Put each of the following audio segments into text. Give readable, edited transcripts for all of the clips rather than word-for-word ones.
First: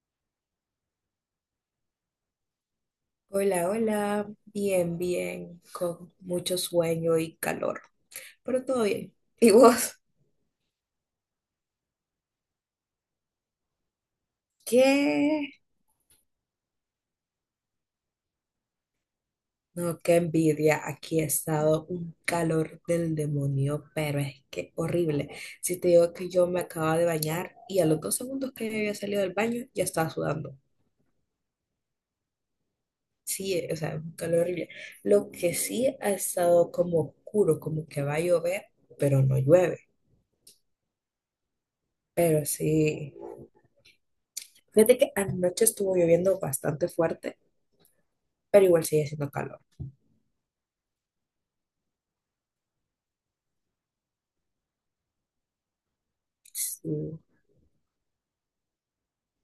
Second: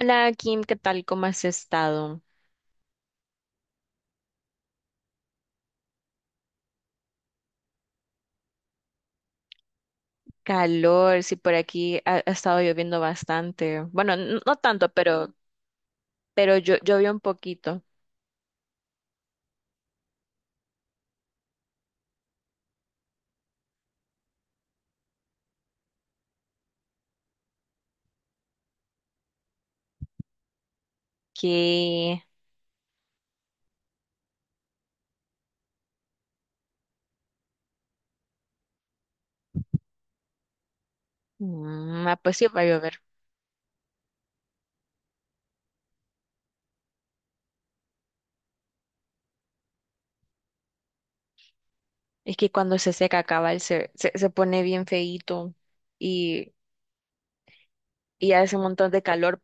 Hola Kim, ¿qué tal? ¿Cómo has estado? Hola, hola, bien, bien, con mucho sueño y calor, pero todo bien. ¿Y vos? Calor, sí, por aquí ha estado lloviendo bastante. Bueno, no tanto, ¿Qué? pero yo llovió un poquito. No, qué envidia, aquí ha estado un calor del demonio, pero es que horrible. Si te digo que yo me acababa de bañar y a los dos segundos que había salido del baño ya estaba sudando. Que, Sí, o sea, un calor horrible. Lo que sí ha estado como oscuro, como que va a llover, pero no llueve. mm, ah, pues Pero sí va a llover. sí, fíjate que anoche estuvo lloviendo bastante fuerte pero igual sigue siendo calor. Es que cuando se seca cabal se pone bien feíto y, Sí. y hace un montón de calor.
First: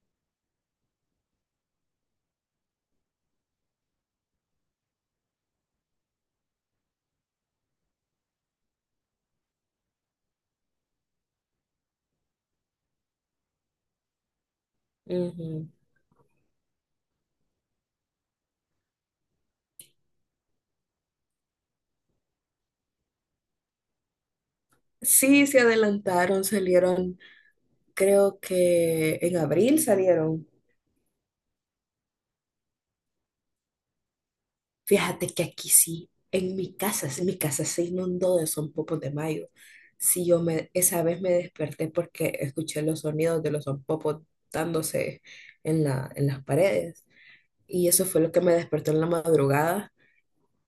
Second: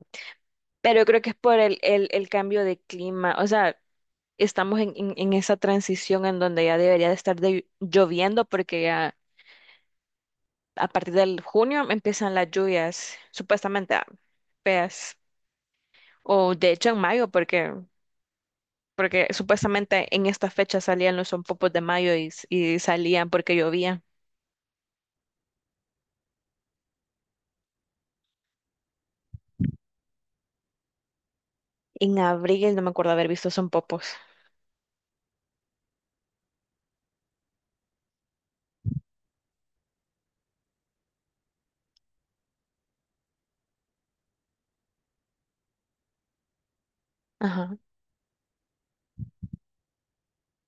Pero creo que es por el cambio de clima. O sea, estamos en esa transición en donde ya debería de estar lloviendo porque ya a partir del junio empiezan las lluvias supuestamente feas. Ujú. O de hecho en mayo, porque supuestamente en esta fecha salían los sonpopos de mayo y, y salían porque llovía. Sí, se adelantaron, salieron, creo que en abril salieron. En abril no me acuerdo haber visto sonpopos. Fíjate que aquí sí, en mi casa, sí, mi casa se inundó de zompopos de mayo. Sí, esa vez me desperté porque escuché los sonidos de los zompopos dándose en las paredes. Ajá. Y eso fue lo que me despertó en la madrugada.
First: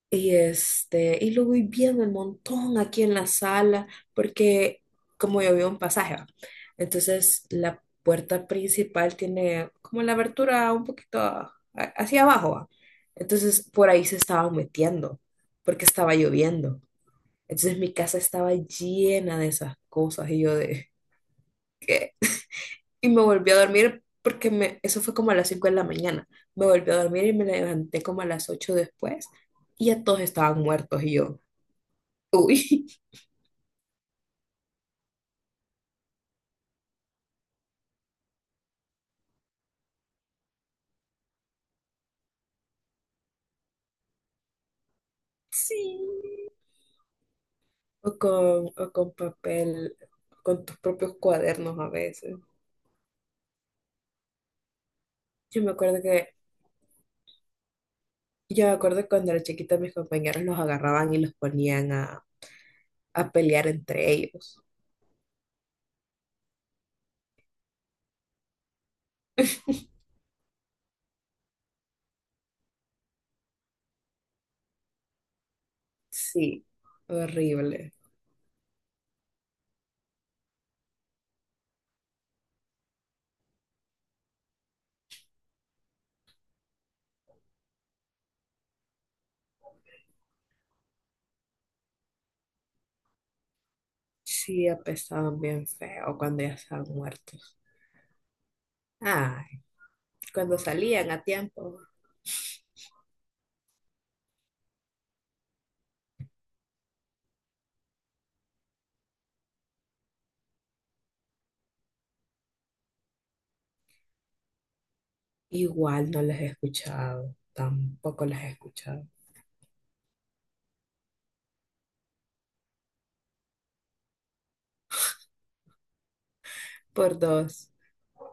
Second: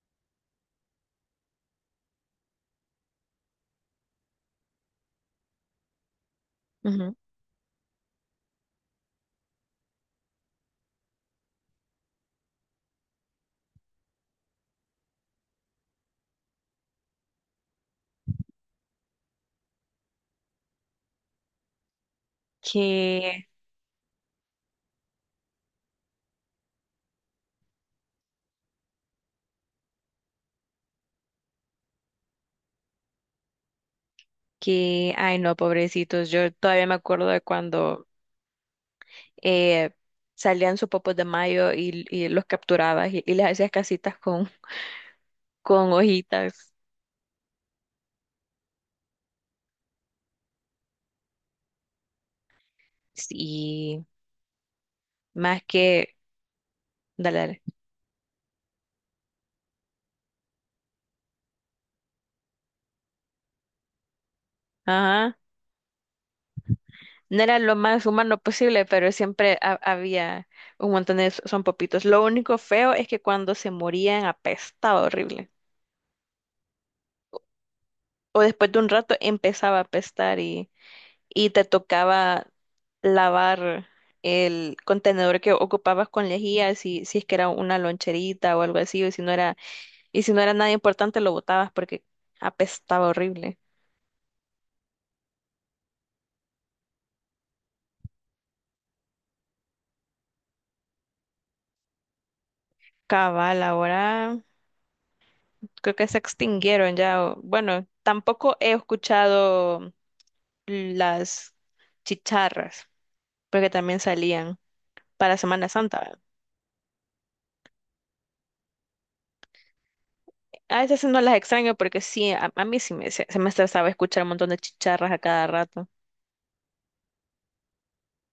Y lo voy viendo el montón aquí en la sala, porque como yo vivo en pasaje, ¿va? Ujú. Entonces la puerta principal tiene como la abertura un poquito hacia abajo, ¿va? Entonces por ahí se estaban metiendo, porque estaba lloviendo. Entonces mi casa estaba llena de esas cosas y yo de, ¿qué? Y me Que, volví a dormir eso fue como a las 5 de la mañana. Me volví a dormir y me levanté como a las 8 después y ya todos estaban muertos y yo. Uy, ay no, pobrecitos. Yo todavía me acuerdo de cuando eh, salían sonpopos de mayo y los capturabas y les hacías casitas con Sí. hojitas. O con papel, con tus propios cuadernos a veces. Sí, Yo más me acuerdo que... que, Dale, dale. yo me acuerdo cuando era chiquita mis compañeros los agarraban y los ponían a pelear entre ellos. Ajá. No era lo más humano posible, pero siempre había un montón de son popitos. Lo único feo es que cuando se morían apestaba horrible. Sí, horrible. O después de un rato empezaba a apestar y te tocaba lavar el contenedor que ocupabas con lejía, si, si es que era una loncherita o algo así, o si no era, y si no era nada importante lo botabas porque apestaba horrible. Sí, apestaban bien feo cuando ya estaban muertos. Ay, cuando salían a tiempo, Cabal, ahora creo que se extinguieron ya. Bueno, tampoco he escuchado las chicharras, porque también salían para Semana Santa, igual ¿verdad? no les he escuchado, tampoco les he escuchado. A veces no las extraño porque sí, a mí sí me, se me estresaba escuchar un montón de chicharras a cada rato. Por dos,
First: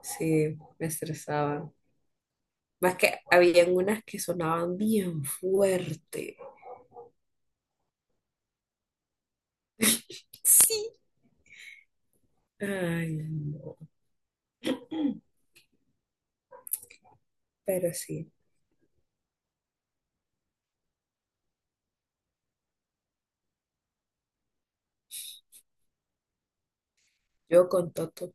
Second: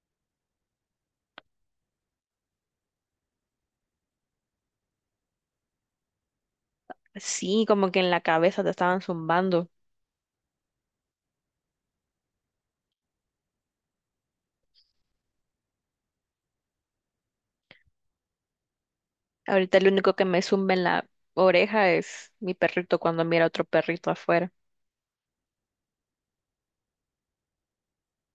sí, me estresaban. Más que habían unas que sonaban bien fuerte. Sí, como que en la cabeza te estaban zumbando. Sí. Ay, no. Pero sí, Ahorita lo único que me zumba en la oreja es mi perrito cuando mira a otro perrito afuera. yo con Toto.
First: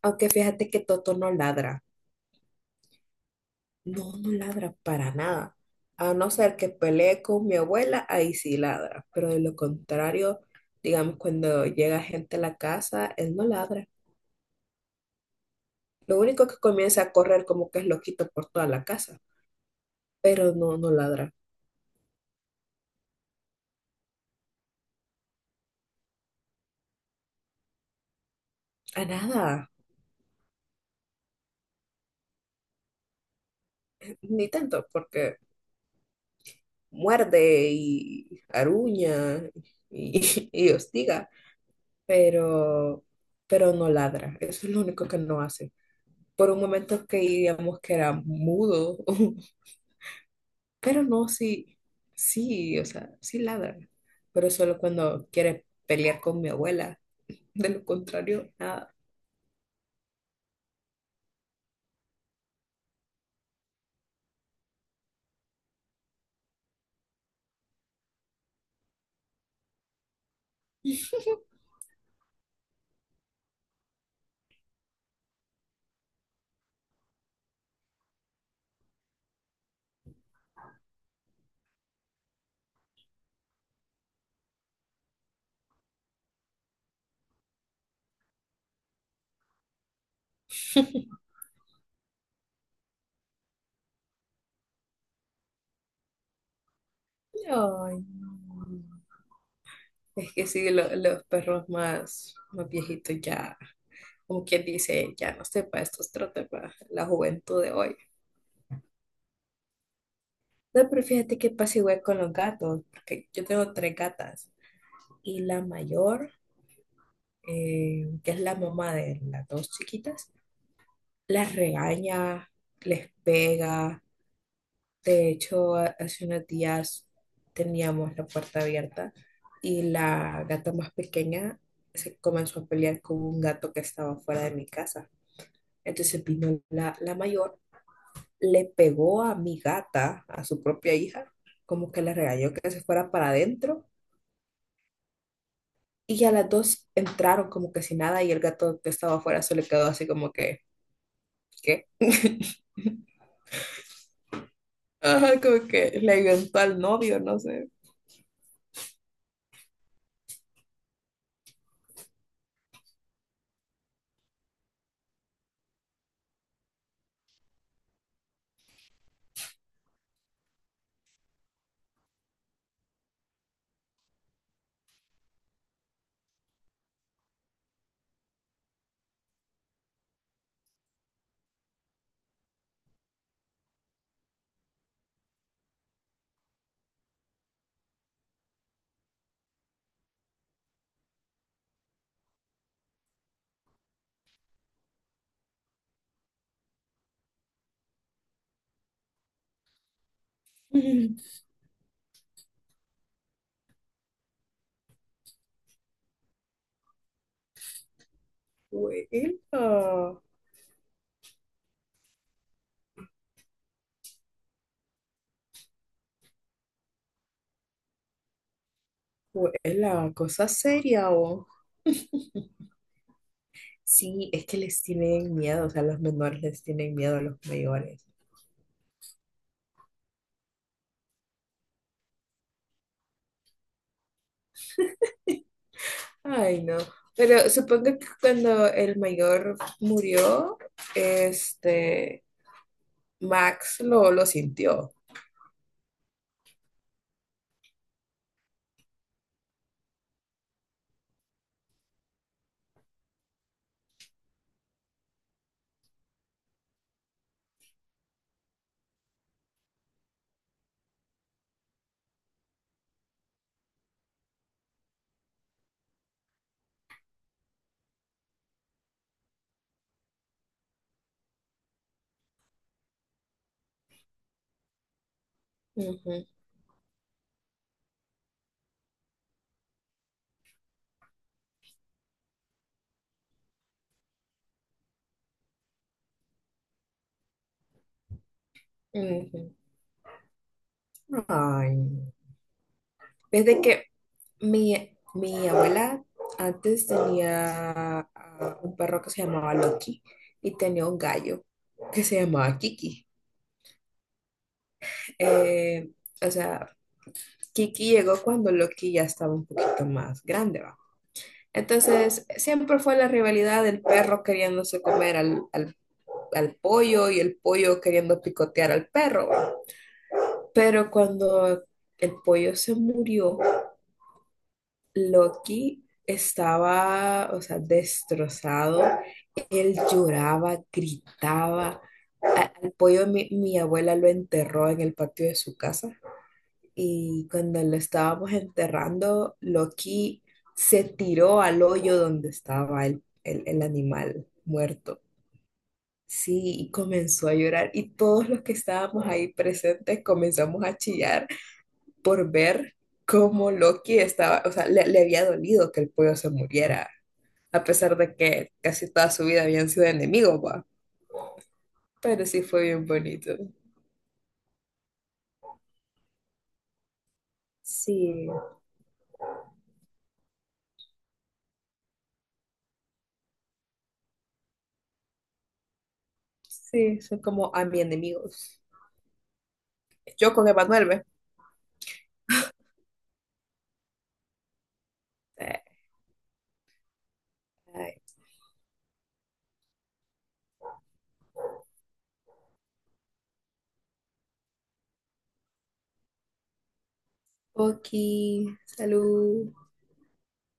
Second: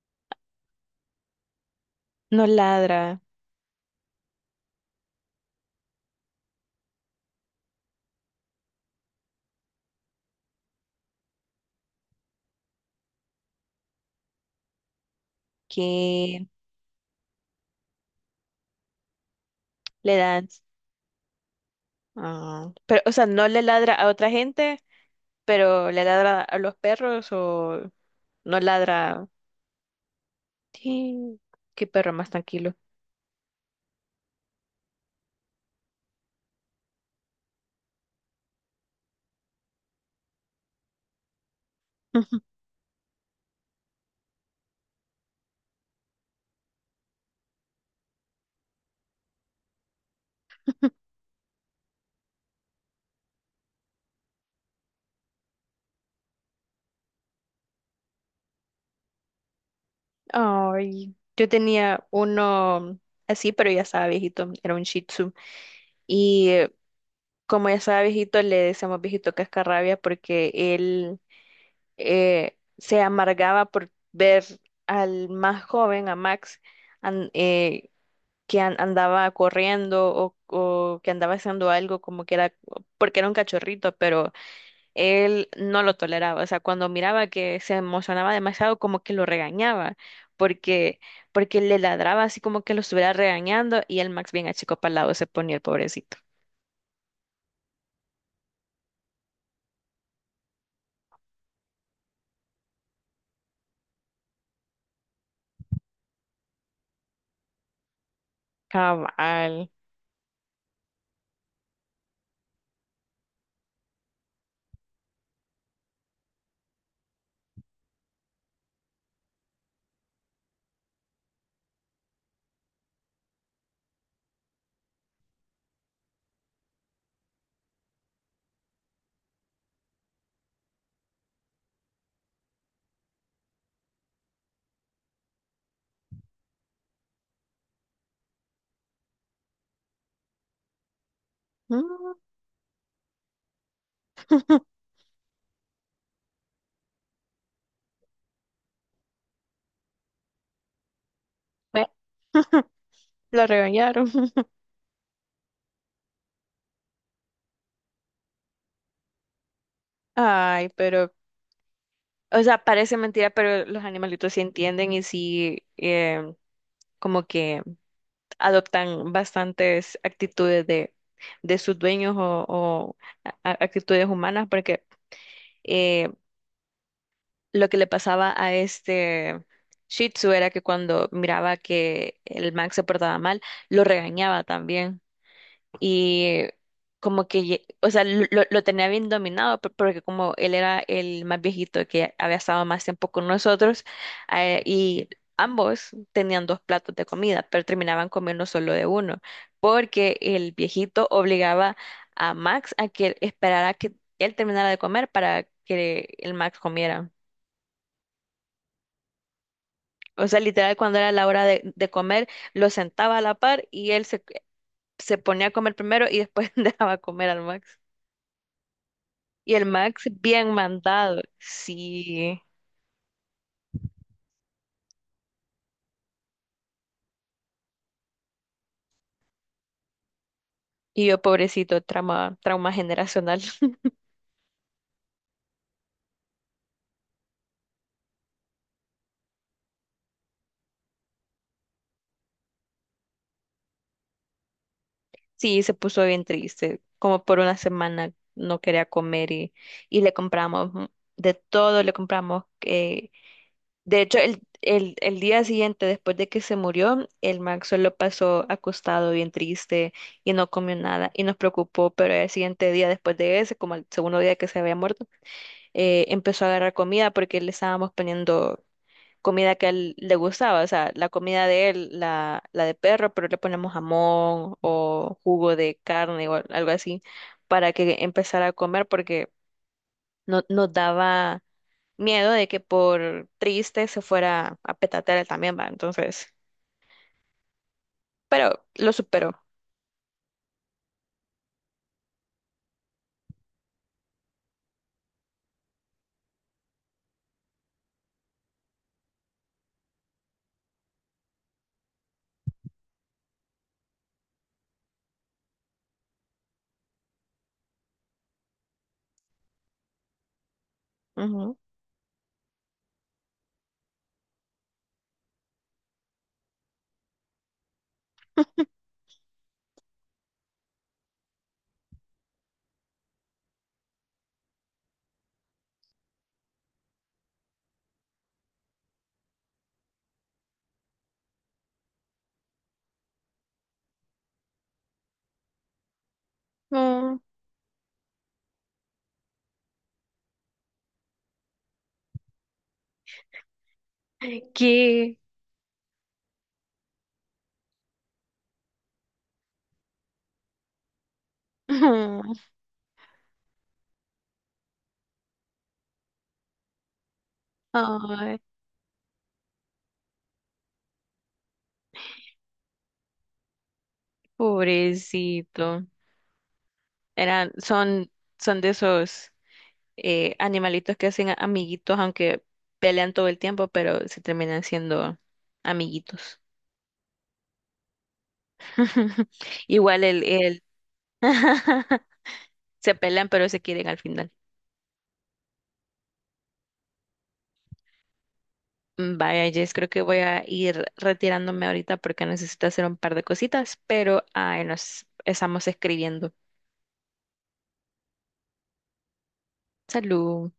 Aunque fíjate que Toto no ladra. No ladra, No, no ladra para nada. A no ser que pelee con mi abuela, ahí sí ladra. Pero de lo contrario, digamos, cuando llega gente a la casa, él no ladra. Lo que único que comienza a correr como que es loquito por toda la casa. le dan... Pero no, no ladra. Pero, o sea, no le ladra a otra gente, pero le ladra a los perros o no A ladra. nada. Sí, qué perro más tranquilo. Ni tanto, porque muerde y aruña y, y hostiga, pero, pero no ladra. Eso es lo único que no hace. Por un momento que digamos que era mudo, pero no, sí, sí, o sea, sí ladra, pero solo cuando quiere pelear con mi abuela. De lo contrario, nada. Ay, yo tenía uno así, pero ya estaba viejito, era un Shih Tzu. Y como ya estaba viejito, le decíamos viejito cascarrabia porque él se amargaba por ver al más joven, a Max, an- eh, andaba corriendo o que andaba haciendo algo como que era, porque era un cachorrito, pero él no lo toleraba, o sea, cuando miraba que se emocionaba demasiado, como que lo regañaba, porque, porque le ladraba así como que lo estuviera regañando y el Max bien achicopalado se ponía el pobrecito. Ay, no. Es que sí, los perros más viejitos ya, como quien dice, ya no sepa, estos trotes para la juventud de hoy. Cabal. No, pero fíjate que pasa igual con los gatos, porque yo tengo tres gatas y la mayor, que es la mamá de las dos chiquitas, las regaña, les pega. De hecho, hace unos días teníamos la puerta abierta y la gata más pequeña se comenzó a pelear con un gato que estaba fuera de mi casa. Entonces vino la mayor, le pegó a mi gata, a su propia hija, como que la Mm. regañó que se fuera para adentro. Y ya las dos entraron como que sin nada y el gato que estaba afuera se le quedó así como que, Bueno, ¿qué? lo regañaron. Ajá, como que le inventó al novio, no sé. Ay, pero o sea, parece mentira, pero los animalitos sí entienden y sí como que adoptan bastantes actitudes de sus dueños o actitudes humanas, porque lo que le pasaba a este Shih Tzu era que cuando miraba que el Max se portaba mal, lo regañaba también. Y como que, o sea, lo tenía bien dominado, porque como él era el más viejito que había estado más tiempo con nosotros, y ambos tenían dos platos de comida, pero terminaban comiendo solo de uno, porque el viejito Fue obligaba a Max a que esperara que él terminara de comer para que el Max comiera. la, O sea, literal, cuando era la hora de comer, lo sentaba a la par y él se ponía a comer primero y después dejaba comer al Max. Y el Max Cosa bien seria mandado, o. sí. Sí, es que les tienen miedo, o sea, los menores les tienen miedo a los mayores. Y yo, pobrecito, trauma generacional. Ay, no. Pero supongo que cuando el mayor murió, este, Max lo sintió. Sí, se puso bien triste. Como por una semana no quería comer y le compramos de todo, le compramos de hecho, el día siguiente, después de que se murió, el Max solo pasó acostado, bien triste, y no comió nada, y nos preocupó, pero el siguiente día, después de ese, como el segundo día que se había muerto, empezó a agarrar comida porque le estábamos poniendo comida que a él le gustaba, o sea, la comida de él, la de perro, pero le ponemos jamón o jugo de Ujú, carne o algo así, para que empezara a comer porque no, nos daba miedo de que por triste se fuera a petatear él también, va. Entonces, pero lo superó. ujú. Ay, no. Es de que mi abuela antes tenía un perro que se llamaba Loki y tenía un gallo que se llamaba Kiki. Eh, o sea, Kiki llegó cuando Loki ya estaba un poquito más grande, ¿va? Ujú. Entonces, siempre fue la rivalidad del perro queriéndose comer al pollo y el pollo queriendo picotear al perro, ¿va? Pero cuando el pollo se murió, Loki estaba, o sea, destrozado. Él lloraba, gritaba. Al pollo mi abuela lo enterró en el patio de su casa Mm, y cuando lo estábamos enterrando, Loki se tiró al hoyo donde estaba el animal muerto. ¿qué? Sí, y comenzó a llorar y todos los que estábamos ahí presentes comenzamos a chillar por Ujú. ver cómo Loki estaba, o sea, le había dolido que el pollo se muriera a pesar de Ay, que casi toda su vida habían sido enemigos, va. Pero sí fue bien bonito. pobrecito. Eran, son, Sí, son de esos animalitos que hacen amiguitos, aunque pelean todo el tiempo, pero se terminan siendo amiguitos. sí, son como a mi enemigos. Igual Yo con el Emanuel, ¿ve? se pelean, pero se quieren al final. Eh, ay. Mm, vaya, Jess, creo que voy a ir retirándome ahorita porque necesito hacer un par de cositas, pero ahí nos estamos escribiendo. Oki, salud. Salud.